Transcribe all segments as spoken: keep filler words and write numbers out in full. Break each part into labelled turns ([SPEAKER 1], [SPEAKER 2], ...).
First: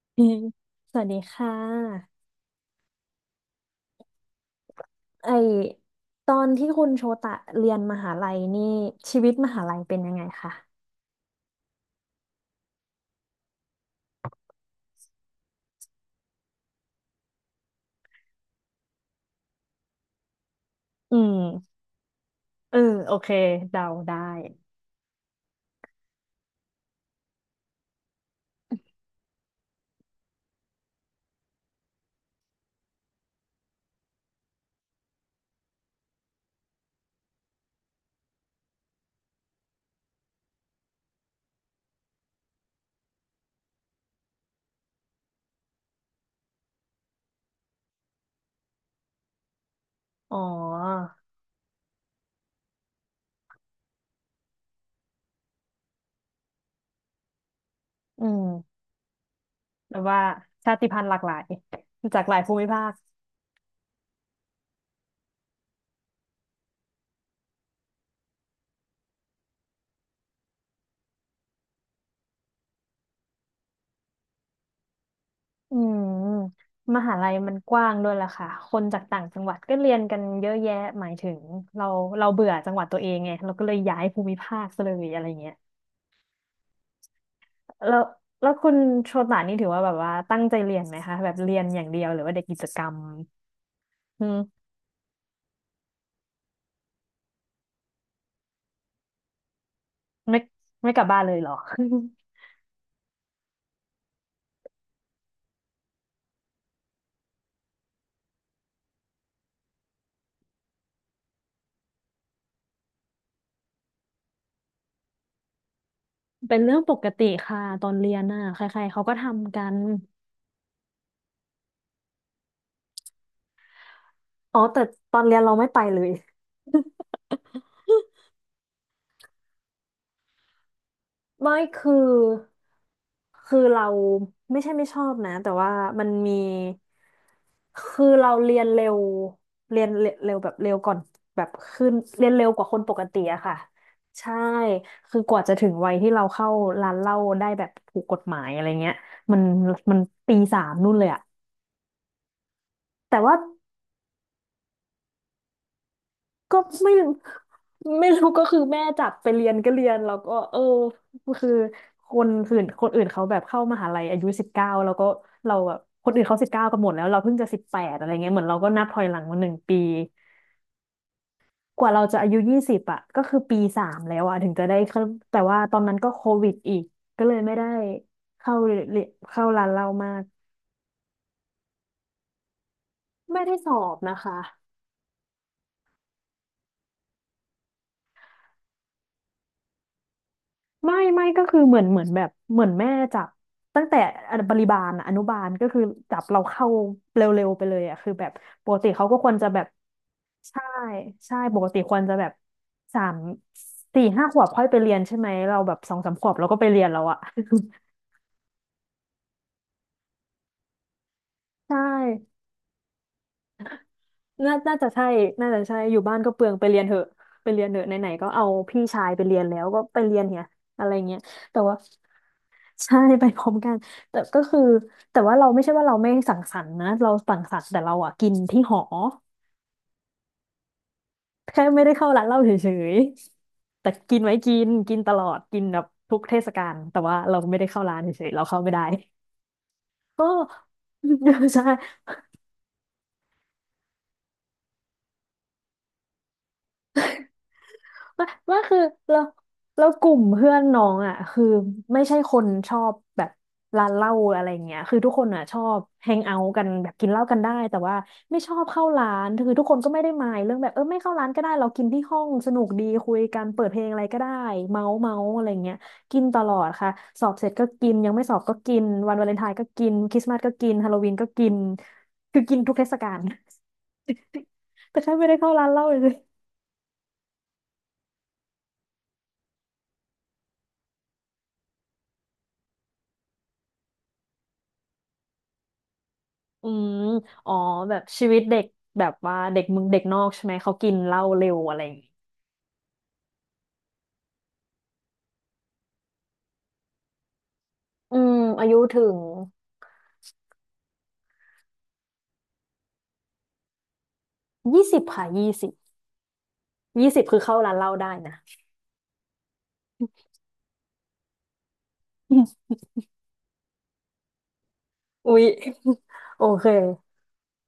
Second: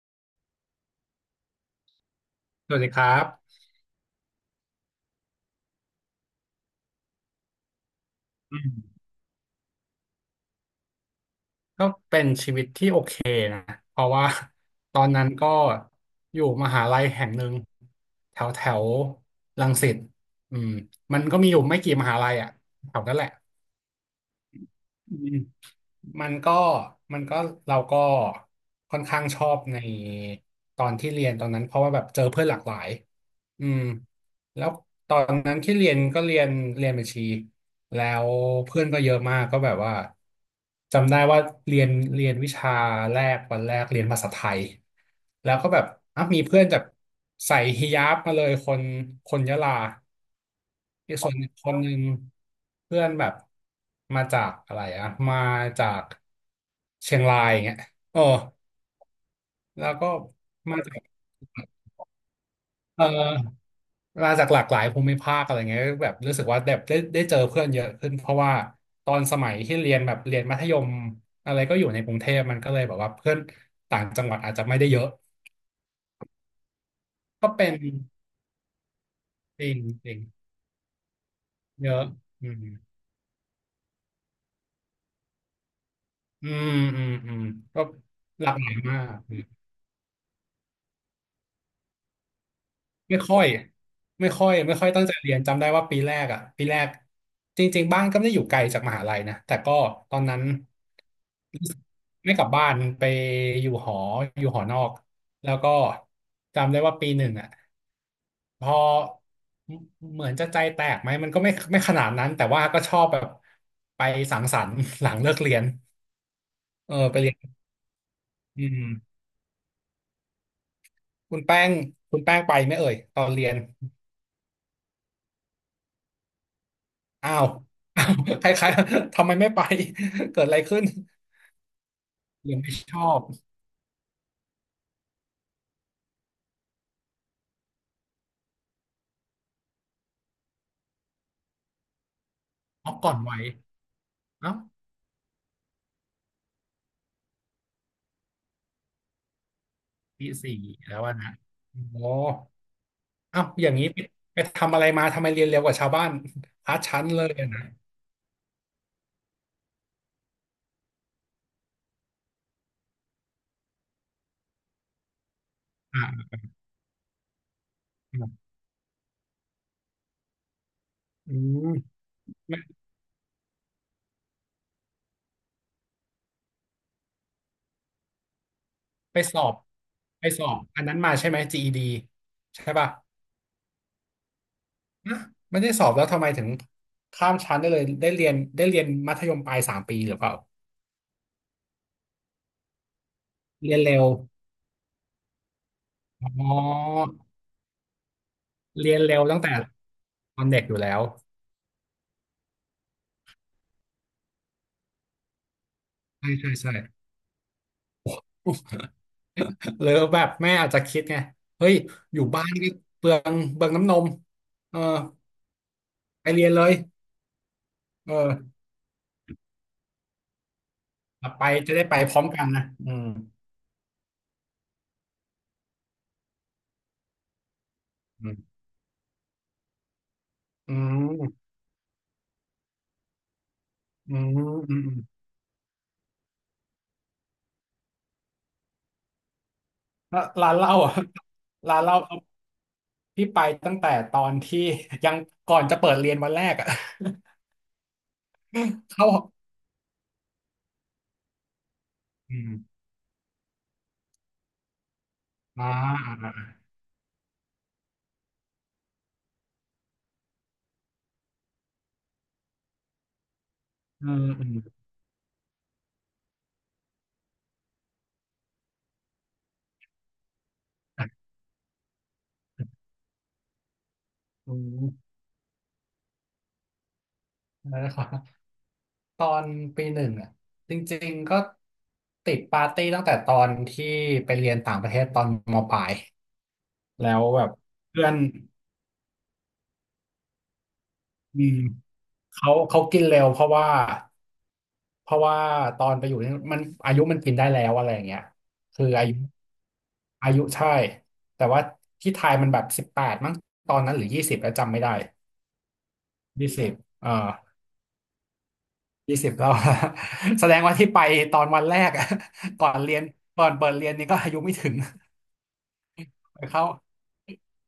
[SPEAKER 1] อืมสวัสดีค่ะ
[SPEAKER 2] สวัสดีครับ
[SPEAKER 1] ไอตอนที่คุณโชตะเรียนมหาลัย
[SPEAKER 2] อื
[SPEAKER 1] นี่
[SPEAKER 2] ม
[SPEAKER 1] ชีวิตมหาลัยเป็นยังไงคะ
[SPEAKER 2] ก็เป็นชีวิตที่โอเคนะ เพราะว่า ตอนนั้นก็อยู่มหาลัยแห่งหนึ่งแถวแถวรังสิตอืม
[SPEAKER 1] อื
[SPEAKER 2] มันก็มีอยู่
[SPEAKER 1] ม
[SPEAKER 2] ไม่กี่มหาลัยอ่ะ
[SPEAKER 1] เออ
[SPEAKER 2] แถว
[SPEAKER 1] โอ
[SPEAKER 2] นั้นแห
[SPEAKER 1] เค
[SPEAKER 2] ละ
[SPEAKER 1] เดาได้
[SPEAKER 2] อืมมันก็มันก็เราก็ค่อนข้างชอบในตอนที่เรียนตอนนั้นเพราะว่าแบบเจอเพื่อนหลากหลายอืม แล้วตอนนั้นที่เรียนก็เรียนเรียนบัญชีแล้วเพื่อนก็เยอะมากก็แบบว่าจำได้ว่าเรียนเรียนวิชาแรกวันแรกเรียนภาษาไทยแล้วก็แบบอ่ะมีเพื่อนจากใส่ฮิญาบมาเลยคนคนยะลา
[SPEAKER 1] อ๋อ
[SPEAKER 2] อีกส่วนอีกคนหนึ่งเพื่อนแบบมาจากอะไรอะมาจากเชียงรายอย่างเงี้ยโอ้
[SPEAKER 1] อืม
[SPEAKER 2] แล้ว
[SPEAKER 1] แบบ
[SPEAKER 2] ก็
[SPEAKER 1] ว่าชา
[SPEAKER 2] มา
[SPEAKER 1] ติ
[SPEAKER 2] จา
[SPEAKER 1] พั
[SPEAKER 2] ก
[SPEAKER 1] นธุ์หลากหลายจากหลายภูมิภาค
[SPEAKER 2] เออ มาจากหลากหลายภูมิภาคอะไรเงี้ยแบบรู้สึกว่าแบบได้ได้เจอเพื่อนเยอะขึ้นเพราะว่าตอนสมัยที่เรียนแบบเรียนมัธยมอะไรก็อยู่ในกรุงเทพมันก็เลยแบบว่าเพื่อนต่างจังหวัดอาจจะไม่ได้เยอะ
[SPEAKER 1] อืมมหาลัย
[SPEAKER 2] ก็
[SPEAKER 1] มัน
[SPEAKER 2] เป็
[SPEAKER 1] ก
[SPEAKER 2] น
[SPEAKER 1] ว้างด้วยล่ะค่ะคนจากต่างจังหวัด
[SPEAKER 2] จริ
[SPEAKER 1] ก็
[SPEAKER 2] ง
[SPEAKER 1] เรียน
[SPEAKER 2] จริ
[SPEAKER 1] กั
[SPEAKER 2] ง
[SPEAKER 1] นเยอะแยะหมายถึงเรา
[SPEAKER 2] เยอะ
[SPEAKER 1] เราเบื่
[SPEAKER 2] อื
[SPEAKER 1] อ
[SPEAKER 2] ม
[SPEAKER 1] จังหวัดตัวเองไงเราก็เลยย้ายภูมิภาคซะเลยอะไรเงี้ย
[SPEAKER 2] อืมอืมอืมก็
[SPEAKER 1] แล้ว
[SPEAKER 2] ห
[SPEAKER 1] แล้
[SPEAKER 2] ลา
[SPEAKER 1] ว
[SPEAKER 2] กห
[SPEAKER 1] คุ
[SPEAKER 2] ลาย
[SPEAKER 1] ณ
[SPEAKER 2] มา
[SPEAKER 1] โช
[SPEAKER 2] ก
[SPEAKER 1] ตานี่ถือว่าแบบว่าตั้งใจเรียนไหมคะแบบเรียนอย่างเดียวหรือว่าเด็กกิจกรรม
[SPEAKER 2] ไม่ค่อย
[SPEAKER 1] อื
[SPEAKER 2] ไม่ค่อ
[SPEAKER 1] ม
[SPEAKER 2] ยไม่ค่อยตั้งใจเรียนจำได้ว่าปีแรกอ่ะปีแรกจริงๆบ้านก็ไม่ได้อยู่ไกลจากมหาลัยนะแต่ก็ตอนนั้
[SPEAKER 1] ไม่
[SPEAKER 2] น
[SPEAKER 1] ไม่กลับบ้านเลยเหรอ
[SPEAKER 2] ไม่กลับบ้านไปอยู่หออยู่หอนอกแล้วก็จำได้ว่าปีหนึ่งอ่ะพอเหมือนจะใจแตกไหมมันก็ไม่ไม่ขนาดนั้นแต่ว่าก็ชอบแบบไปสังสรรค์ หลังเลิกเรียน
[SPEAKER 1] เป็นเรื่องป
[SPEAKER 2] เออ
[SPEAKER 1] ก
[SPEAKER 2] ไป
[SPEAKER 1] ติ
[SPEAKER 2] เรียน
[SPEAKER 1] ค่ะตอนเรียนน่ะใค
[SPEAKER 2] อื
[SPEAKER 1] ร
[SPEAKER 2] ม
[SPEAKER 1] ๆเขาก็ทำกัน
[SPEAKER 2] คุณแป้งคุณแป้งไปไหมเอ่ยตอนเรียน
[SPEAKER 1] อ๋อแต่ตอนเรียนเราไม่ไปเลย
[SPEAKER 2] อ้าว อ้าวคล้ายๆทำไมไม่ไป เกิดอะไรขึ้น
[SPEAKER 1] ไม่คือ
[SPEAKER 2] หรือไม่ชอบ
[SPEAKER 1] คือเราไม่ใช่ไม่ชอบนะแต่ว่ามันมีคือเราเรียนเร็วเรียนเร็วแบบเร็วก่อนแบบขึ้นเรียนเร็วกว่าคน
[SPEAKER 2] อ๋
[SPEAKER 1] ป
[SPEAKER 2] อ
[SPEAKER 1] ก
[SPEAKER 2] ก่อน
[SPEAKER 1] ติ
[SPEAKER 2] วั
[SPEAKER 1] อะ
[SPEAKER 2] ย
[SPEAKER 1] ค่ะใช่
[SPEAKER 2] เอ้า
[SPEAKER 1] คือกว่าจะถึงวัยที่เราเข้าร้านเหล้าได้แบบถูกกฎหมายอะไรเงี้ยมันมัน
[SPEAKER 2] ปี
[SPEAKER 1] ปีสา
[SPEAKER 2] สี่
[SPEAKER 1] มนู่น
[SPEAKER 2] แล้ว
[SPEAKER 1] เลย
[SPEAKER 2] อะ
[SPEAKER 1] อะ
[SPEAKER 2] นะโอ้
[SPEAKER 1] แต่ว่า
[SPEAKER 2] เอ้าอย่างนี้ไปไปทำอะไรมาทำไมเรียนเร็วกว่าชาวบ้าน
[SPEAKER 1] ก็
[SPEAKER 2] พา
[SPEAKER 1] ไม่
[SPEAKER 2] ชั้นเลยอะนะ
[SPEAKER 1] ไม่รู้ก็คือแม่จับไปเรียนก็เรียนแล้วก็เออคือคนอื่นคนอื่นเขาแบบเข้ามหาลัยอายุสิบเก้าแล้วก็เราแบบ
[SPEAKER 2] อ่
[SPEAKER 1] คนอื่
[SPEAKER 2] า
[SPEAKER 1] นเขาสิบเก้ากันหมดแล้วเราเพิ่งจะสิบแปดอะไรเงี้ยเหมื
[SPEAKER 2] อ
[SPEAKER 1] อนเราก็นับถอยหลังมาหนึ่งปี
[SPEAKER 2] อืม
[SPEAKER 1] กว่าเราจะอายุยี่
[SPEAKER 2] ไม่
[SPEAKER 1] สิบอ่ะก็คือปีสามแล้วอ่ะถึงจะได้เข้าแต่ว่าตอนนั้นก็โควิดอีกก็เลยไม่ได้เข้าเรียน
[SPEAKER 2] ไปสอ
[SPEAKER 1] เข้า
[SPEAKER 2] บ
[SPEAKER 1] ร้านเรามาก
[SPEAKER 2] ไปสอบอันนั้นมาใช่ไหม จี อี ดี ใช่ป่ะ
[SPEAKER 1] ไม่ได้สอบนะคะ
[SPEAKER 2] นะไม่ได้สอบแล้วทำไมถึงข้ามชั้นได้เลยได้เรียนได้เรียนมัธยมปลายสามปีหรือเปล่า
[SPEAKER 1] ไม่ไม่ก็คือเหมือนเหมือนแบบเหมือนแม่จับ
[SPEAKER 2] เรียน
[SPEAKER 1] ตั้ง
[SPEAKER 2] เร็
[SPEAKER 1] แต่
[SPEAKER 2] ว
[SPEAKER 1] บริบาลอะอนุบาลก็คือจับเรา
[SPEAKER 2] อ๋
[SPEAKER 1] เข้า
[SPEAKER 2] อ
[SPEAKER 1] เร็วๆไปเลยอะคือแบบปกติ
[SPEAKER 2] เรียน
[SPEAKER 1] เขา
[SPEAKER 2] เร็
[SPEAKER 1] ก็
[SPEAKER 2] ว
[SPEAKER 1] ควร
[SPEAKER 2] ตั้ง
[SPEAKER 1] จะ
[SPEAKER 2] แต่
[SPEAKER 1] แบบ
[SPEAKER 2] ตอนเด็
[SPEAKER 1] ใช่
[SPEAKER 2] กอยู่แล้ว
[SPEAKER 1] ใช่ปกติควรจะแบบสามสี่ห้าขวบค่อยไปเรียนใช่ไหมเราแบบสองสามข
[SPEAKER 2] ใช่
[SPEAKER 1] วบเรา
[SPEAKER 2] ใช่
[SPEAKER 1] ก็ไป
[SPEAKER 2] ใช่
[SPEAKER 1] เรียนแล้วอะ
[SPEAKER 2] หรือแบบแม่อาจจะคิดไง เฮ้ย
[SPEAKER 1] ใช่
[SPEAKER 2] อยู่บ้านก็เปลืองเปลืองน้ำนม
[SPEAKER 1] น่า
[SPEAKER 2] เอ
[SPEAKER 1] น่า
[SPEAKER 2] อ
[SPEAKER 1] จะใช่น่าจะใช่อยู่บ้าน
[SPEAKER 2] ไป
[SPEAKER 1] ก็เป
[SPEAKER 2] เรี
[SPEAKER 1] ลื
[SPEAKER 2] ย
[SPEAKER 1] อ
[SPEAKER 2] น
[SPEAKER 1] ง
[SPEAKER 2] เล
[SPEAKER 1] ไป
[SPEAKER 2] ย
[SPEAKER 1] เรียนเถอะไปเรียนเถอะไหน
[SPEAKER 2] เอ
[SPEAKER 1] ๆก็เอา
[SPEAKER 2] อ
[SPEAKER 1] พี่ชายไปเรียนแล้วก็ไปเรียนเนี่ยอะไรเงี้ย
[SPEAKER 2] ไป
[SPEAKER 1] แต่
[SPEAKER 2] จะ
[SPEAKER 1] ว่า
[SPEAKER 2] ได้ไปพร้อมกันนะอื
[SPEAKER 1] ใช่
[SPEAKER 2] ม
[SPEAKER 1] ไปพร้อมกันแต่ก็คือแต่ว่าเราไม่ใช่ว่าเราไม่สังสรรค์นะเราสังสรรค์แต่เราอ่ะ
[SPEAKER 2] อื
[SPEAKER 1] กิน
[SPEAKER 2] ม
[SPEAKER 1] ที่หอ
[SPEAKER 2] อืม
[SPEAKER 1] แค่ไม่ได้เข้าร้านเหล้าเฉยๆแต่
[SPEAKER 2] อื
[SPEAKER 1] กิน
[SPEAKER 2] ม
[SPEAKER 1] ไว้กิน
[SPEAKER 2] อืม
[SPEAKER 1] กินตลอดกินแบบทุกเทศกาลแต่ว่าเราไม่ได้เข้าร้านเฉยๆเราเข้าไม่ได้
[SPEAKER 2] แล้ว
[SPEAKER 1] ก็
[SPEAKER 2] ร้านเหล้าอ่ะ
[SPEAKER 1] ใช่
[SPEAKER 2] ร้านเหล้าที่ไปตั้งแต่ตอนที่ยังก่อนจะเปิดเรียนวันแรกอ่ะ
[SPEAKER 1] ว่าว่าคือ
[SPEAKER 2] เ
[SPEAKER 1] เรา
[SPEAKER 2] ข้า
[SPEAKER 1] เรากลุ่มเพื่อนน้องอ่ะคือ ไม่ใช่ค
[SPEAKER 2] อื
[SPEAKER 1] นชอ
[SPEAKER 2] ม
[SPEAKER 1] บแบบร้านเหล้าอะไรเงี้ยคือทุกคนอ่ะชอ
[SPEAKER 2] อ่า
[SPEAKER 1] บแฮ
[SPEAKER 2] อ่า
[SPEAKER 1] งเอาท์กั
[SPEAKER 2] อ่า
[SPEAKER 1] นแบบกินเหล้ากันได้ แต่ว่าไม่ชอบเข้าร้าน คือทุกคนก็ไม่ได้มายเรื่องแบบเออไม่เข้าร้านก็ได้เรากินที่ห้องสนุกดีคุยกันเปิดเพลงอะไร
[SPEAKER 2] อื
[SPEAKER 1] ก็
[SPEAKER 2] ม
[SPEAKER 1] ได้
[SPEAKER 2] อืม
[SPEAKER 1] เมาส์เมาส์อะไรเงี้ยกินตลอดค่ะสอบเสร็จก็กินยังไม่สอบก็กินวันวาเลนไทน์ก็กินคริสต์มาสก็กินฮาโลวีนก็กินคือกินทุกเทศกาล
[SPEAKER 2] อืม
[SPEAKER 1] แต่แค่ไม่ได้เข้าร้านเหล้าเลย
[SPEAKER 2] แล้วก็ ตอนปีหนึ่งอ่ะจริงๆก็ติดปาร์ตี้ตั้งแต่ตอนที่ไปเรียนต่างประเทศตอนมปลาย
[SPEAKER 1] อืม
[SPEAKER 2] แล้วแบ
[SPEAKER 1] อ๋
[SPEAKER 2] บ
[SPEAKER 1] อแบบ
[SPEAKER 2] เพื่อน
[SPEAKER 1] ชีวิตเด็กแบบว่าเด็กมึงเด็กนอกใช่ไหมเขากินเหล้า
[SPEAKER 2] อื
[SPEAKER 1] เร็ว
[SPEAKER 2] ม
[SPEAKER 1] อะไรอย่างงี้
[SPEAKER 2] เขาเขากินเร็วเพราะว่าเพราะว่าตอนไปอยู่นี่มันอายุมันกินได้แล้วอะไรอย่าง
[SPEAKER 1] อื
[SPEAKER 2] เงี้ย
[SPEAKER 1] มอายุ
[SPEAKER 2] คือ
[SPEAKER 1] ถึ
[SPEAKER 2] อายุ
[SPEAKER 1] ง
[SPEAKER 2] อายุใช่แต่ว่าที่ไทยมันแบบสิบแปดมั้งตอนนั้นหรือยี่สิบแล้วจำไม่
[SPEAKER 1] ยี่
[SPEAKER 2] ได้
[SPEAKER 1] สิบค่ะยี่สิบ
[SPEAKER 2] ยี่สิบ
[SPEAKER 1] ยี่
[SPEAKER 2] เอ่อ
[SPEAKER 1] สิบคือเข้าร้านเหล้าได้นะ
[SPEAKER 2] ยี่สิบแล้ว แสดงว่าที่ไปตอนวันแรกอะ ก่อ นเรียนก่อนเปิดเรียนนี่ก็อายุไม่ถึง
[SPEAKER 1] อุ๊ย โอ
[SPEAKER 2] เขา
[SPEAKER 1] เค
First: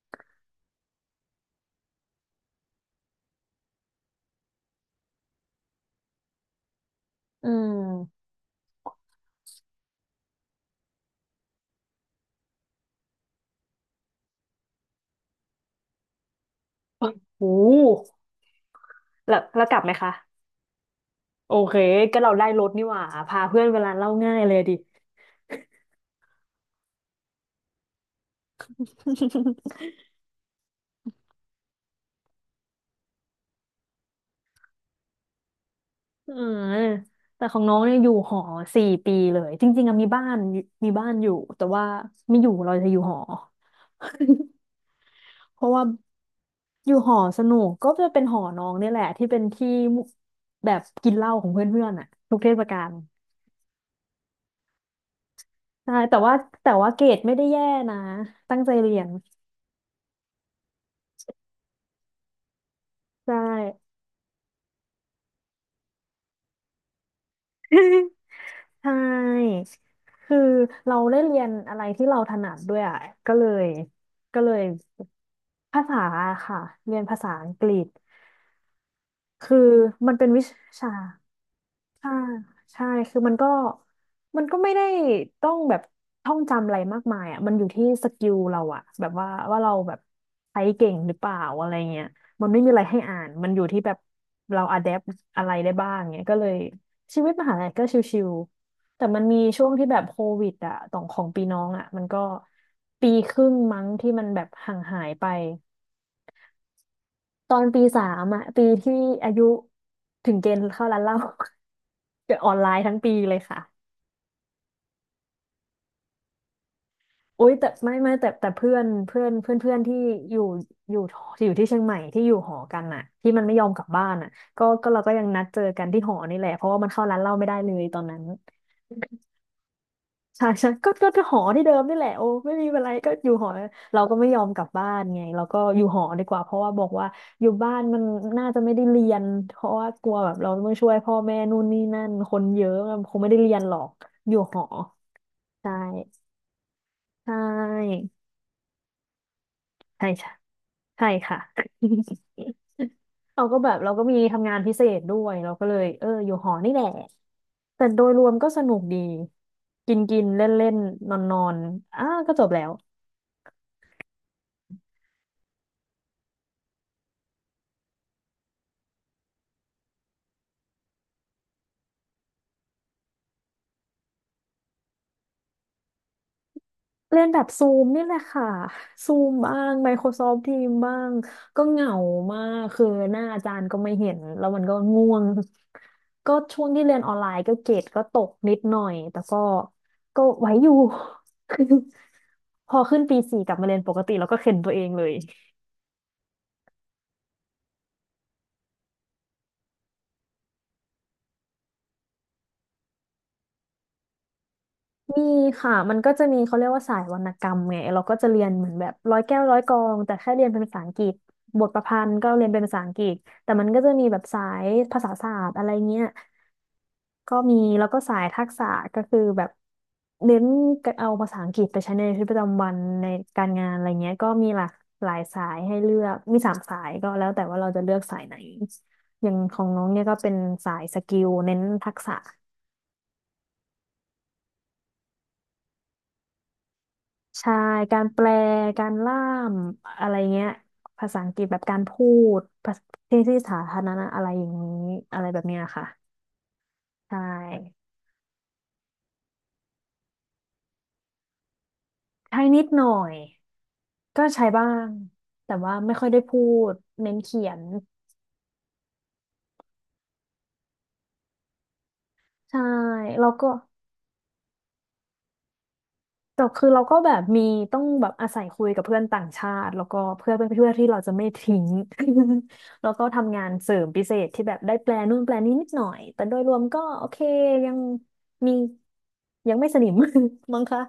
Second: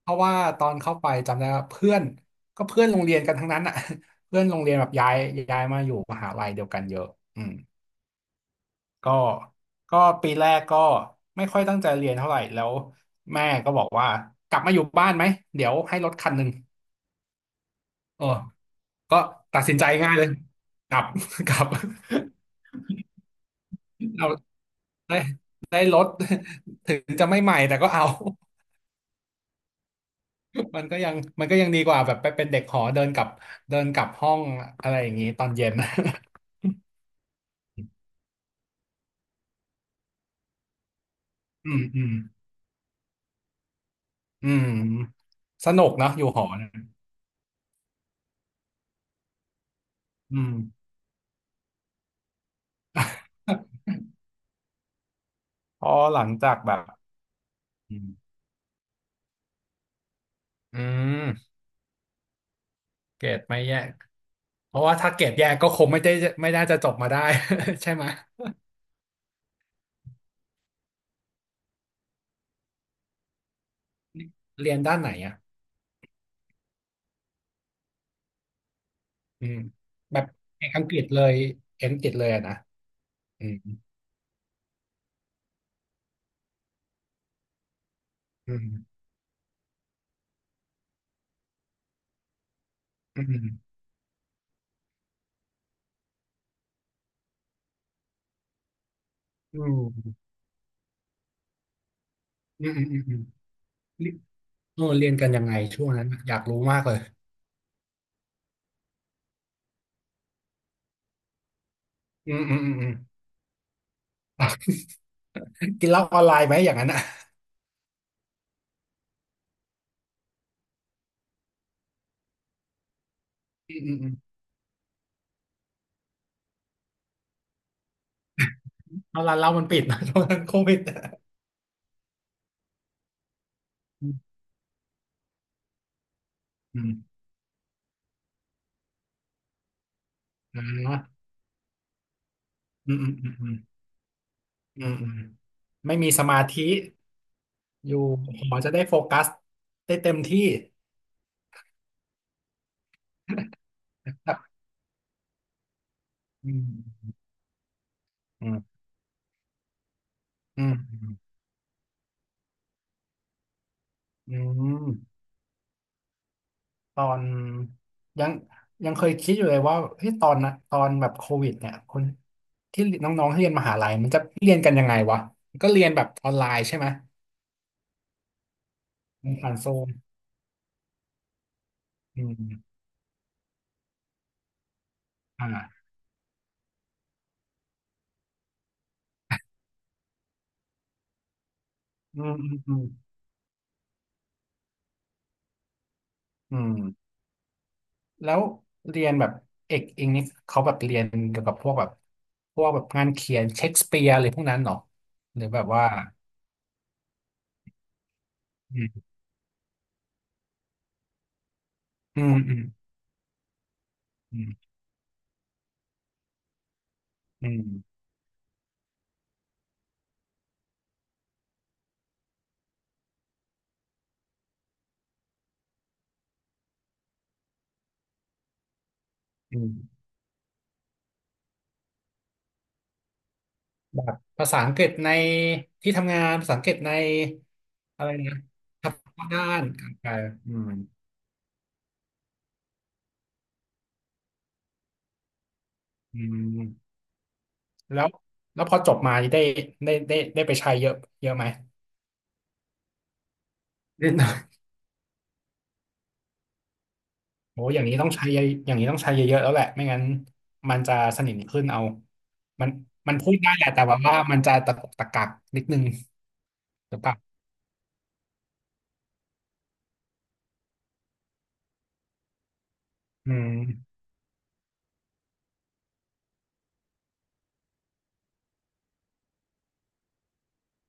[SPEAKER 2] เพราะว่าตอนเข้าไปจำได้ว่าเพื่อนก็เพื่อนโรงเรียนกันทั้งนั้นอ่ะ เพื่อนโรงเรียนแบบย้ายย้ายมาอยู่มหาลัยเดียวกันเยอะอื
[SPEAKER 1] อื
[SPEAKER 2] ม
[SPEAKER 1] ม
[SPEAKER 2] ก็ก็ปีแรกก็ไม่ค่อยตั้งใจเรียนเท่าไหร่แล้วแม่ก็บอกว่ากลับมาอยู่บ้านไหมเดี๋ยวให้รถคันหนึ่ง
[SPEAKER 1] โอ้
[SPEAKER 2] เออก็
[SPEAKER 1] แล้ว
[SPEAKER 2] ตั
[SPEAKER 1] แล้
[SPEAKER 2] ด
[SPEAKER 1] ว
[SPEAKER 2] สิ
[SPEAKER 1] ก
[SPEAKER 2] น
[SPEAKER 1] ลับ
[SPEAKER 2] ใจ
[SPEAKER 1] ไหม
[SPEAKER 2] ง่ายเลย
[SPEAKER 1] คะ
[SPEAKER 2] กลับ ก
[SPEAKER 1] โอ
[SPEAKER 2] ลับ
[SPEAKER 1] เคก็เราได้รถนี่หว่าพาเพื่อนเว ลาเหล่า
[SPEAKER 2] เอา
[SPEAKER 1] ง่ายเลยดิ
[SPEAKER 2] ได้ได้รถ ถึงจะไม่ใหม่แต่ก็เอา มันก็ยังมันก็ยังดีกว่าแบบไปเป็นเด็กหอเดินกลับเดินกลับห้องอะไรอย่างนี้ตอนเย็น
[SPEAKER 1] อื มแต่ของน้องเนี่ยอยู่หอสี่ปีเลยจริงๆอะมีบ้านมีบ้านอยู่แต่
[SPEAKER 2] อืม
[SPEAKER 1] ว่า
[SPEAKER 2] อืม
[SPEAKER 1] ไม่อยู่เราจะอยู่หอ
[SPEAKER 2] อื ม
[SPEAKER 1] เพ
[SPEAKER 2] ส
[SPEAKER 1] ราะว่า
[SPEAKER 2] นุกเนอะอยู่หอเน
[SPEAKER 1] อยู่
[SPEAKER 2] ย
[SPEAKER 1] หอสนุกก็จะเป็นหอน้องเนี่ยแหละที่เป็นที่
[SPEAKER 2] อืม
[SPEAKER 1] แบบกินเหล้าของเพื่อนๆอ่ะทุกเทศกาล
[SPEAKER 2] พอ
[SPEAKER 1] ใช่แต่
[SPEAKER 2] หลัง
[SPEAKER 1] ว่า
[SPEAKER 2] จาก
[SPEAKER 1] แต่
[SPEAKER 2] แบบ
[SPEAKER 1] ว่าเกรดไม่ได้แย่
[SPEAKER 2] อื
[SPEAKER 1] นะ
[SPEAKER 2] ม
[SPEAKER 1] ตั้งใจเรียน
[SPEAKER 2] อืมเกร
[SPEAKER 1] ใช่
[SPEAKER 2] ดไม่แยกเพราะว่าถ้าเกรดแยกก็คงไม่ได้ไม่น่าจะจบมาได้ ใช่ไหม
[SPEAKER 1] ใช่คือเราได้เรียนอะไรที่เราถนัดด้วยอ่ะก็เลยก็เลย
[SPEAKER 2] เรียนด้านไหนอ่ะ
[SPEAKER 1] ภาษาค่ะเรียนภาษาอังกฤษ
[SPEAKER 2] อื
[SPEAKER 1] คื
[SPEAKER 2] ม
[SPEAKER 1] อมัน
[SPEAKER 2] แบบ
[SPEAKER 1] เป็นวิ
[SPEAKER 2] เอกอัง
[SPEAKER 1] ชา
[SPEAKER 2] กฤษเลยเอกอังกฤ
[SPEAKER 1] ใช่
[SPEAKER 2] ษเลยอะนะ
[SPEAKER 1] ใช่คือมัน
[SPEAKER 2] อื
[SPEAKER 1] ก็
[SPEAKER 2] ม
[SPEAKER 1] มันก็ไม่ได้ต้องแบบท่องจำอะไรมากมายอ่ะมันอยู่ที่สกิล
[SPEAKER 2] อื
[SPEAKER 1] เราอ่ะ
[SPEAKER 2] ม
[SPEAKER 1] แบบว่าว่าเราแบบใช้เก่งหรือเปล่าอะไรเงี้ยมันไม่มีอะไรให้อ่า
[SPEAKER 2] อื
[SPEAKER 1] นมันอยู่
[SPEAKER 2] ม
[SPEAKER 1] ที่แบบเราอะแดปอะไรได้บ้างเงี้ยก็เลยชีวิตมหาลัยก็ชิวๆแต่มันมี
[SPEAKER 2] อื
[SPEAKER 1] ช่วง
[SPEAKER 2] ม
[SPEAKER 1] ที่แบบโควิดอ่ะต่องของปีน้องอ่ะมันก็
[SPEAKER 2] อืมอืมอืม
[SPEAKER 1] ปี
[SPEAKER 2] อืม
[SPEAKER 1] ครึ่งมั้งที่
[SPEAKER 2] เรียน
[SPEAKER 1] มันแบบห่า
[SPEAKER 2] เอ
[SPEAKER 1] ง
[SPEAKER 2] อ
[SPEAKER 1] หา
[SPEAKER 2] เรีย
[SPEAKER 1] ย
[SPEAKER 2] น
[SPEAKER 1] ไป
[SPEAKER 2] กันยังไงช่วงนั้นอยากรู้มากเลย
[SPEAKER 1] ตอนปีสามอ่ะปีที่อายุถึงเกณฑ์เข้าร้านเหล้า
[SPEAKER 2] อื
[SPEAKER 1] จะ
[SPEAKER 2] ม
[SPEAKER 1] ออ
[SPEAKER 2] อื
[SPEAKER 1] น
[SPEAKER 2] ม
[SPEAKER 1] ไล
[SPEAKER 2] อืม
[SPEAKER 1] น์
[SPEAKER 2] อืม
[SPEAKER 1] ทั้ง ปีเลยค่ะ
[SPEAKER 2] กินเหล้าออนไลน์ไหมอย่างนั้นอ่ะ
[SPEAKER 1] อุ้ยแต่ไม่ไม่แต่แต่เพื่อนเพื่อนเพื่อนเพื่อนที่อยู่อยู่อยู่ที่เชียงใหม่ที่อยู่หอกันอ่ะที่มันไม่ยอม
[SPEAKER 2] อื
[SPEAKER 1] ก
[SPEAKER 2] ม
[SPEAKER 1] ลับ
[SPEAKER 2] อืม
[SPEAKER 1] บ้า
[SPEAKER 2] อืม
[SPEAKER 1] นอ่ะก็ก็เราก็ยังนัดเจอกันที่หอนี่แหละเพราะว่ามันเข้าร้านเหล้าไม่ได้เลยตอนนั้น
[SPEAKER 2] เอาร้านเหล้ามันปิดนะตอนนั้น
[SPEAKER 1] ใช่
[SPEAKER 2] โค
[SPEAKER 1] ใช่
[SPEAKER 2] วิด
[SPEAKER 1] ก็
[SPEAKER 2] อะ
[SPEAKER 1] ก็ก็หอที่เดิมนี่แหละโอ้ไม่มีอะไรก็อยู่หอเรา
[SPEAKER 2] อื
[SPEAKER 1] ก็ไม่
[SPEAKER 2] ม
[SPEAKER 1] ยอมกลับบ้านไงเราก็อยู่หอดีกว่าเพราะว่า
[SPEAKER 2] อื
[SPEAKER 1] บอกว่า
[SPEAKER 2] ม
[SPEAKER 1] อยู่บ้านมันน่าจะไม่ได้เรียนเพราะว่ากลัวแบบเรา
[SPEAKER 2] อ่
[SPEAKER 1] ต้องช่วยพ่อ
[SPEAKER 2] า
[SPEAKER 1] แม่นู่นนี่นั่นคนเยอะ
[SPEAKER 2] อื
[SPEAKER 1] มั
[SPEAKER 2] ม
[SPEAKER 1] น
[SPEAKER 2] อื
[SPEAKER 1] ค
[SPEAKER 2] ม
[SPEAKER 1] ง
[SPEAKER 2] อื
[SPEAKER 1] ไม่
[SPEAKER 2] ม
[SPEAKER 1] ได้
[SPEAKER 2] อื
[SPEAKER 1] เรี
[SPEAKER 2] ม
[SPEAKER 1] ยนหรอกอยู่หอ
[SPEAKER 2] อืมอืม
[SPEAKER 1] ใช่
[SPEAKER 2] ไม่มีสมาธิ
[SPEAKER 1] ใช
[SPEAKER 2] อยู่
[SPEAKER 1] ่
[SPEAKER 2] หมอจะได้โฟกัสได้
[SPEAKER 1] ใช่
[SPEAKER 2] เต็ม
[SPEAKER 1] ใช่
[SPEAKER 2] ที่
[SPEAKER 1] ใช่ค่ะ เราก็แบบเราก็มี
[SPEAKER 2] ค
[SPEAKER 1] ทำ
[SPEAKER 2] รับ
[SPEAKER 1] งานพิเศษด้วยเราก็เลยเอออยู่ห
[SPEAKER 2] อื
[SPEAKER 1] อนี่แหละ
[SPEAKER 2] ม
[SPEAKER 1] แต่โดยรวม
[SPEAKER 2] อื
[SPEAKER 1] ก็สนุ
[SPEAKER 2] ม
[SPEAKER 1] กดีกินกินเล่น
[SPEAKER 2] อื
[SPEAKER 1] เล่
[SPEAKER 2] ม
[SPEAKER 1] น
[SPEAKER 2] อืม
[SPEAKER 1] นอนนอนๆอ้าก็จบแล้ว
[SPEAKER 2] อืมตอนยังยังเคยคิดอยู่เลยว่าเฮ้ยตอนนะตอนแบบโควิดเนี่ยคนที่น้องๆที่เรียนมหาลัยมันจะเรียนกันยังไงวะก็เรียนแบบออนไลน์ใช่ไหม
[SPEAKER 1] เรียนแบบซูมนี่แหละค่ะซูม
[SPEAKER 2] ผ่า
[SPEAKER 1] บ้า
[SPEAKER 2] นโซ
[SPEAKER 1] ง
[SPEAKER 2] ม
[SPEAKER 1] ไมโครซอฟท์ ทีมส์ บ้างก็เหงา
[SPEAKER 2] อื
[SPEAKER 1] มาก
[SPEAKER 2] ม
[SPEAKER 1] คือหน้าอาจารย์ก็ไม่เห็นแล้วมันก็ง่วง
[SPEAKER 2] อ่า
[SPEAKER 1] ก็ช่วงที่เรียนออนไลน์ก็เกรดก็ตกนิดหน่อยแต่ก็ก็ไหวอยู่ คือ
[SPEAKER 2] อืมอืม
[SPEAKER 1] พ
[SPEAKER 2] อื
[SPEAKER 1] อ
[SPEAKER 2] ม
[SPEAKER 1] ขึ้นปีสี่กลับมาเรียนปกติแล้วก็เข็นตัวเองเลย
[SPEAKER 2] อืมแล้วเรียนแบบเอกอิงนี่เขาแบบเรียนเกี่ยวกับพวกแบบพวกแบบงานเขียนเชคสเปียร์อะไรพวกนั้นเหรอ
[SPEAKER 1] มี
[SPEAKER 2] หรือแบบ
[SPEAKER 1] ค่ะ
[SPEAKER 2] ว่า
[SPEAKER 1] มันก็จะมีเขาเรียกว่าสายวรรณกรรมไงเราก็จะเรียนเหมือนแบบ
[SPEAKER 2] อืม
[SPEAKER 1] ร้อยแก้วร้อยกลองแต่แค่เรียนเป็นภาษาอังกฤษบทประพันธ์
[SPEAKER 2] อื
[SPEAKER 1] ก็
[SPEAKER 2] ม
[SPEAKER 1] เรียน
[SPEAKER 2] อื
[SPEAKER 1] เป็น
[SPEAKER 2] ม
[SPEAKER 1] ภาษาอังกฤษแต่มันก็จะมีแบบ
[SPEAKER 2] อื
[SPEAKER 1] สาย
[SPEAKER 2] ม
[SPEAKER 1] ภาษาศาสตร์อะไรเงี้ยก็
[SPEAKER 2] อื
[SPEAKER 1] มี
[SPEAKER 2] ม
[SPEAKER 1] แล้วก็สายทักษะก็คือแบบเน้นเอาภาษาอังกฤษไปใช้ในชีวิตประจำวันในการงานอะไรเงี้ยก็มีหลากหลายสายให้เลือกมีสามสายก็แล้วแต่ว่าเราจะเลือกสายไหนอย่างข
[SPEAKER 2] อื
[SPEAKER 1] องน้องเนี่
[SPEAKER 2] ม
[SPEAKER 1] ยก็เป็นสายสกิลเน้นทักษะ
[SPEAKER 2] แบบภาษาอังกฤษในที่ทำงานภาษาอังกฤษใน
[SPEAKER 1] ใช่กา
[SPEAKER 2] อะ
[SPEAKER 1] ร
[SPEAKER 2] ไร
[SPEAKER 1] แปล
[SPEAKER 2] นะ
[SPEAKER 1] กา
[SPEAKER 2] ทั
[SPEAKER 1] ร
[SPEAKER 2] บ
[SPEAKER 1] ล่า
[SPEAKER 2] ด้า
[SPEAKER 1] ม
[SPEAKER 2] น
[SPEAKER 1] อะ
[SPEAKER 2] อ่า
[SPEAKER 1] ไรเงี้ย
[SPEAKER 2] อืม
[SPEAKER 1] ภาษาอังกฤษแบบการพูดภาษาที่ที่สาธารณะอะไรอย่างนี้อะไรแบบเนี้ยค่ะ
[SPEAKER 2] อืม
[SPEAKER 1] ใช่
[SPEAKER 2] แล้วแล้วพอจบมาได้ได้ได้ได้ไปใช้เยอะเยอะไหม
[SPEAKER 1] ใช้นิดหน่อย
[SPEAKER 2] นิดห
[SPEAKER 1] ก็
[SPEAKER 2] น่อย
[SPEAKER 1] ใช้บ้างแต่ว่าไม่ค่อยได้พูดเน้นเขีย
[SPEAKER 2] โอ้
[SPEAKER 1] น
[SPEAKER 2] อย่างนี้ต้องใช้เยอะอย่างนี้ต้องใช้เยอะๆแล้วแหละ ไม่งั้นมันจะสนิมขึ้นเอา
[SPEAKER 1] ใช่
[SPEAKER 2] มันมัน
[SPEAKER 1] แล้
[SPEAKER 2] พู
[SPEAKER 1] ว
[SPEAKER 2] ด
[SPEAKER 1] ก็
[SPEAKER 2] ได้แหละแต่ว่าว่ามันจะตะกุกตะกักนิดนึง
[SPEAKER 1] แต่คือเรา
[SPEAKER 2] ห
[SPEAKER 1] ก็
[SPEAKER 2] รือเป
[SPEAKER 1] แบ
[SPEAKER 2] ล่า
[SPEAKER 1] บมีต้องแบบอาศัยคุยกับเพื่อนต่างชาติแล้วก็เพื่อนเพื่อนเพื่อที่เราจะไม่ทิ้ง แล้วก็
[SPEAKER 2] อื
[SPEAKER 1] ทำงานเสริม
[SPEAKER 2] ม
[SPEAKER 1] พิเศษที่แบบได้แปลนู่นแปลนี้นิดหน่อยแต่โดยรวมก็โอเคยังมียังไม่สนิม มั้งคะ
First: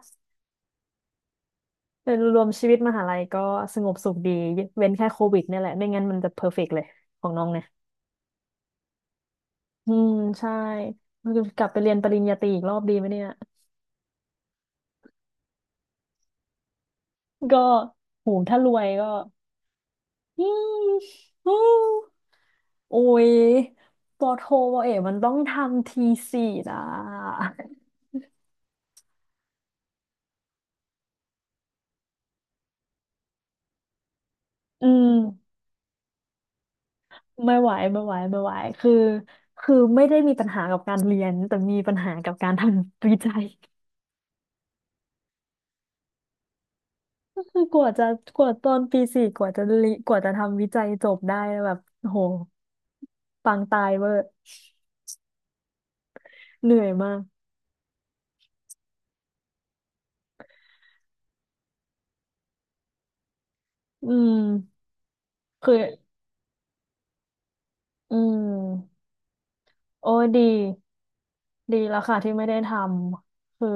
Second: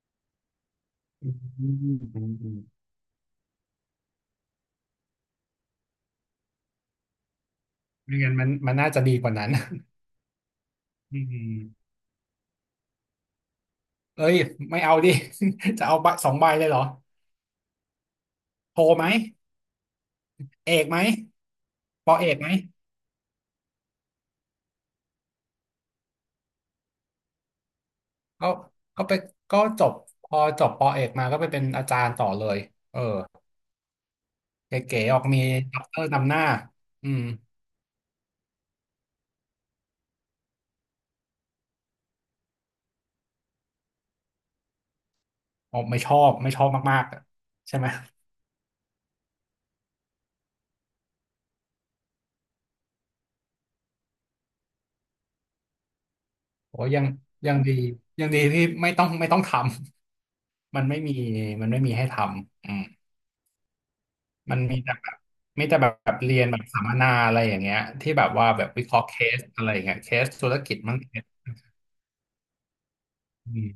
[SPEAKER 2] อืมอื
[SPEAKER 1] โดย
[SPEAKER 2] ม
[SPEAKER 1] รว
[SPEAKER 2] อื
[SPEAKER 1] ม
[SPEAKER 2] ม
[SPEAKER 1] ชีวิตมหาลัยก็สงบสุขดีเว้นแค่โควิดเนี่ยแหละไม่งั้นมันจะเพอร์เฟกต์เลยของน้องเนี่ย
[SPEAKER 2] ไม่งั้นมันมันน่าจะดีกว่านั้น
[SPEAKER 1] อืมใช่
[SPEAKER 2] อื
[SPEAKER 1] กลับไป
[SPEAKER 2] ม
[SPEAKER 1] เรียนปริญญาตรีอีกรอบดีไหมเนี่ย
[SPEAKER 2] เอ้ยไม่เอาดิ จะเอาใบสองใบเลยเหรอ
[SPEAKER 1] ก็โหถ้าร
[SPEAKER 2] โท
[SPEAKER 1] วย
[SPEAKER 2] ไหม
[SPEAKER 1] ก็ อื
[SPEAKER 2] เอก
[SPEAKER 1] ม
[SPEAKER 2] ไหม
[SPEAKER 1] อืม
[SPEAKER 2] ปอเอกไหม
[SPEAKER 1] โอ้ยปอโทปอเอกมันต้องทำทีสี่นะ
[SPEAKER 2] ก็ก็ไปก็จบพอจบปอเอกมาก็ไปเป็นอาจารย์ต่อเลย เออเ
[SPEAKER 1] อื
[SPEAKER 2] ก๋
[SPEAKER 1] ม
[SPEAKER 2] ๆออกมีด็อกเตอร์นำหน้าอืม
[SPEAKER 1] ไม่ไหวไม่ไหวไม่ไหวคือคือไม่ได้มีปัญหากับการเรียนแต่มีปัญหากับการทำวิจัย
[SPEAKER 2] อ๋อไม่ชอบไม่ชอบมากๆอะ
[SPEAKER 1] คือก
[SPEAKER 2] ใช่ไหม
[SPEAKER 1] ว่าจะกว่าตอนปีสี่กว่าจะลิกว่าจะทำวิจัยจบได้แบบโอ้โหปังตายเวอร์เห
[SPEAKER 2] โอ้
[SPEAKER 1] นื่อย
[SPEAKER 2] ยัง
[SPEAKER 1] มาก
[SPEAKER 2] ยังดียังดีที่ไม่ต้องไม่ต้องทำ มันไม่มีมันไม่มีให้ทำอืม
[SPEAKER 1] อื
[SPEAKER 2] มันมี
[SPEAKER 1] ม
[SPEAKER 2] แต่แบบมี
[SPEAKER 1] คือ
[SPEAKER 2] แต่แบบแบบเรียนแบบสัมมนาอะไรอย่างเงี้ยที่
[SPEAKER 1] อื
[SPEAKER 2] แบบว่าแบบวิเค
[SPEAKER 1] ม
[SPEAKER 2] ราะห์เคสอะไรอย่างเงี้ยเค
[SPEAKER 1] โอ้
[SPEAKER 2] ส
[SPEAKER 1] ดี
[SPEAKER 2] ธุรกิจมั้งเคส
[SPEAKER 1] ดีแล้วค่ะที่ไม่ได้ท
[SPEAKER 2] อื
[SPEAKER 1] ำคือ
[SPEAKER 2] ม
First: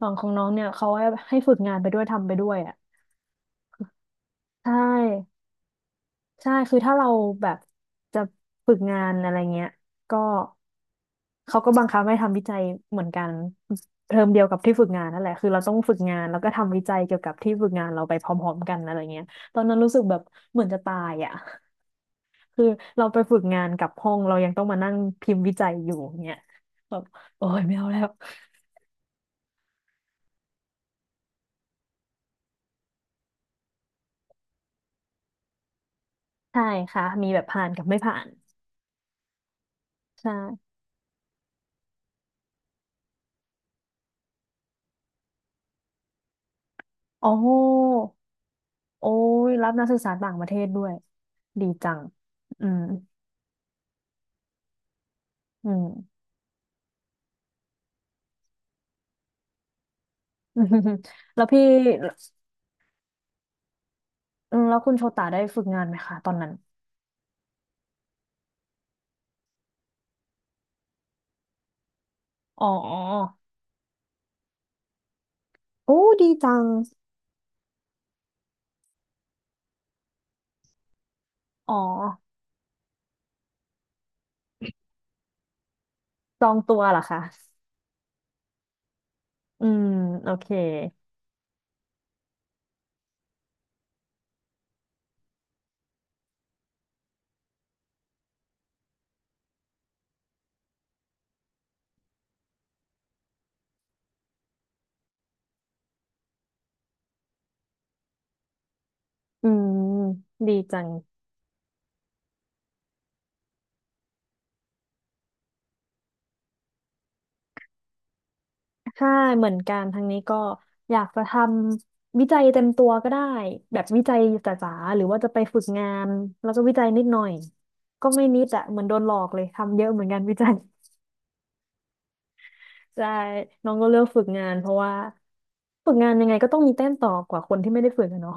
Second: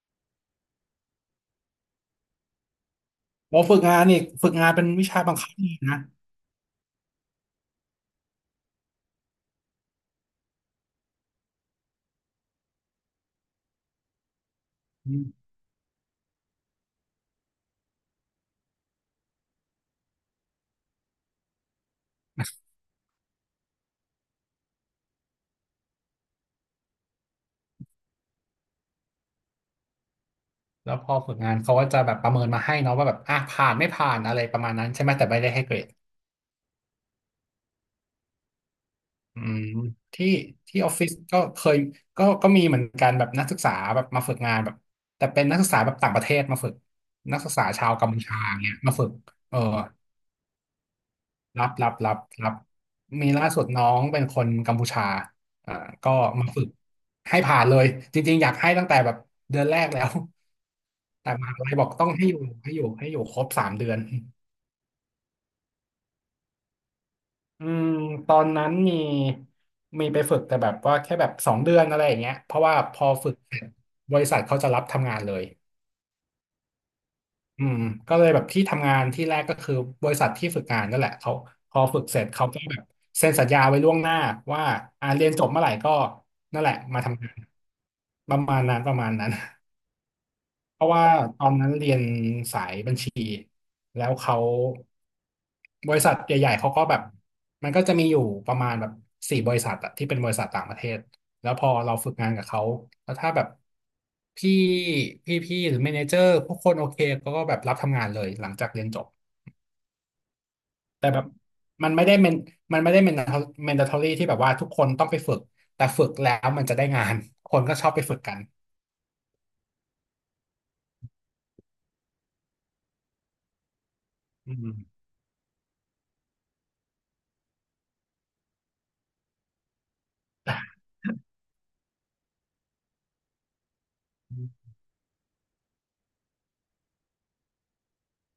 [SPEAKER 1] ฝั่งของน้องเนี่ยเขาให้ให้ฝึกงานไปด้วยทำไปด้วยอ่ะ
[SPEAKER 2] โอฝึกงานนี่ฝึก
[SPEAKER 1] ใช
[SPEAKER 2] งานเป็นวิชาบั
[SPEAKER 1] ่
[SPEAKER 2] งคับนี่นะ
[SPEAKER 1] ใช่คือถ้าเราแบบจะฝึกงานอะไรเงี้ยก็เขาก็บังคับให้ทำวิจัยเหมือนกันเทอมเดียวกับที่ฝึกงาน
[SPEAKER 2] อื
[SPEAKER 1] นั่นแหละ
[SPEAKER 2] ม
[SPEAKER 1] คือเราต้องฝึกงานแล้วก็ทำวิจัยเกี่ยวกับที่ฝึกงานเราไปพร้อมๆกันอะไรเงี้ยตอนนั้นรู้สึกแบบเหมือนจะตายอ่ะ คือเราไปฝึกงานกับห้องเรายังต้องมานั่งพิมพ์วิจัยอยู่เงี้ยแบบโอ้ยไม่เอาแล้ว
[SPEAKER 2] แล้วพอฝึกงานเขาก็จะแบบประเมินมาให้เนาะว่าแบบอ่ะผ่านไม่ผ่านอะไรประมาณนั้นใช่ไหมแต่ไม่ได้ให้เกรด
[SPEAKER 1] ใช่ค่ะมีแบบผ่านกับไม่ผ่าน
[SPEAKER 2] อืมที่
[SPEAKER 1] ใช่
[SPEAKER 2] ที่ออฟฟิศก็เคยก็ก็มีเหมือนกันแบบนักศึกษาแบบมาฝึกงานแบบแต่เป็นนักศึกษาแบบต่างประเทศมาฝึก
[SPEAKER 1] โอ้
[SPEAKER 2] นักศึกษาชาวกัมพูชาเงี้ยมาฝึ
[SPEAKER 1] โอ้
[SPEAKER 2] ก
[SPEAKER 1] ย
[SPEAKER 2] เออ
[SPEAKER 1] รับนักศึกษาต่างประเทศด้วย
[SPEAKER 2] รั
[SPEAKER 1] ดี
[SPEAKER 2] บรั
[SPEAKER 1] จั
[SPEAKER 2] บ
[SPEAKER 1] ง
[SPEAKER 2] รับรับ
[SPEAKER 1] อืม
[SPEAKER 2] มีล่าสุดน้องเป็นคนกัมพูชา
[SPEAKER 1] อื
[SPEAKER 2] อ่า
[SPEAKER 1] ม
[SPEAKER 2] ก็มาฝึกให้ผ่านเลยจริงๆอยากให้ตั้งแต่แบบเดือนแรกแล้วแต่
[SPEAKER 1] แล้
[SPEAKER 2] ม
[SPEAKER 1] ว
[SPEAKER 2] หา
[SPEAKER 1] พี่
[SPEAKER 2] อะไรบอกต้องให้อยู่ให้อยู่ให้อยู่ครบสามเดือน
[SPEAKER 1] อืมแล้วคุณโชตาได้ฝึกงานไหมคะตอนนั้น
[SPEAKER 2] อืมตอนนั้นมีมีไปฝึกแต่แบบว่าแค่แบบสองเดือนอะไรอย่างเงี้ยเพ
[SPEAKER 1] อ๋
[SPEAKER 2] ราะ
[SPEAKER 1] อ
[SPEAKER 2] ว่าพอฝึกเสร็จบริษัทเขาจะรับทำงานเลย
[SPEAKER 1] โอ้ดีจัง
[SPEAKER 2] อืมก็เลยแบบที่ทำงานที่แรกก็คือบริษัทที่ฝึกงานนั่นแหละเขา
[SPEAKER 1] อ๋
[SPEAKER 2] พ
[SPEAKER 1] อ
[SPEAKER 2] อฝึกเสร็จเขาก็แบบเซ็นสัญญาไว้ล่วงหน้าว่าอ่าเรียนจบเมื่อไหร่ก็
[SPEAKER 1] จอง
[SPEAKER 2] นั่นแห
[SPEAKER 1] ตั
[SPEAKER 2] ละ
[SPEAKER 1] วเหร
[SPEAKER 2] มา
[SPEAKER 1] อคะ
[SPEAKER 2] ทำงานประมาณนั้นประมาณนั้น
[SPEAKER 1] อืมโอเค
[SPEAKER 2] เพราะว่าตอนนั้นเรียนสายบัญชีแล้วเขาบริษัทใหญ่ๆเขาก็แบบมันก็จะมีอยู่ประมาณแบบสี่บริษัทอะที่เป็นบริษัทต่างประเทศแล้วพอเราฝึกงานกับเขาแล้วถ้าแบบพี่พี่พี่หรือเมเนเจอร์พวกคนโอเคเขาก็แบบรับทำงานเลยหลังจากเรียนจบ
[SPEAKER 1] อืมดีจัง
[SPEAKER 2] แต่แบบมันไม่ได้เมนมันไม่ได้เมนเมนดาทอรี่ที่แบบว่าทุกคนต้องไปฝึกแต่ฝึกแล้วมันจะได้งานคนก็ชอบไปฝึกกัน
[SPEAKER 1] ใช่เหมือนกันทางนี้ก็อยากจะทำวิจัยเต็มตัวก็ได้แบบวิจัยจ
[SPEAKER 2] อื
[SPEAKER 1] ๋าๆ
[SPEAKER 2] ม
[SPEAKER 1] หรือว่าจะไปฝึกงานแล้วก็วิจัยนิดหน่อยก็ไม่นิดอะเหมือนโดนหลอกเลยทำเยอะเหมือนกันวิจัย ใช่น้องก็เลือกฝึกงานเพราะว่าฝึกงานยังไงก็ต้องมีแต้มต่อกว่าคนที่ไม่ได้ฝึกอะเนาะ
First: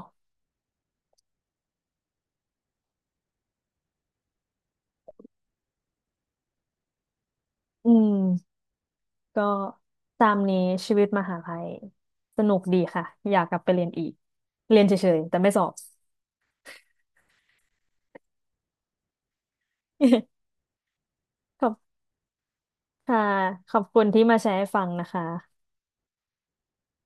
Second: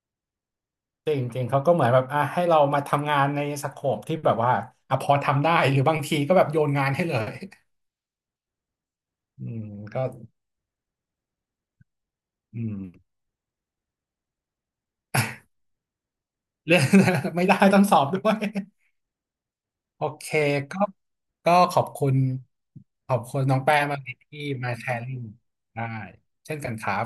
[SPEAKER 2] จริงจริงเขาก็เหมือนแบบอ่ะให้เรามาทำงานในสโคปที่แบบว่าอ่ะพอทำได้หรือบางทีก็แบบโยนงานให้เลย
[SPEAKER 1] อืมก็
[SPEAKER 2] อืมก็
[SPEAKER 1] ตามนี้ชีวิตมหาลัยสนุ
[SPEAKER 2] อื
[SPEAKER 1] ก
[SPEAKER 2] ม
[SPEAKER 1] ดีค่ะอยากกลับไปเรียนอีกเรียนเฉยๆแต่ไม่สอบ
[SPEAKER 2] เรื่อง ไม่ได้ต้องสอบด้วยโอ เคก็ก็
[SPEAKER 1] ขอบ
[SPEAKER 2] ขอบคุณขอ
[SPEAKER 1] ค่ะ
[SPEAKER 2] บคุณน้อง
[SPEAKER 1] ข
[SPEAKER 2] แป้
[SPEAKER 1] อบ
[SPEAKER 2] งมา
[SPEAKER 1] คุ
[SPEAKER 2] ก
[SPEAKER 1] ณที่มา
[SPEAKER 2] ที่
[SPEAKER 1] แชร์ให้
[SPEAKER 2] มา
[SPEAKER 1] ฟั
[SPEAKER 2] แช
[SPEAKER 1] ง
[SPEAKER 2] ร์
[SPEAKER 1] นะ
[SPEAKER 2] ลิ
[SPEAKER 1] คะ
[SPEAKER 2] งได้เช่นกันครับ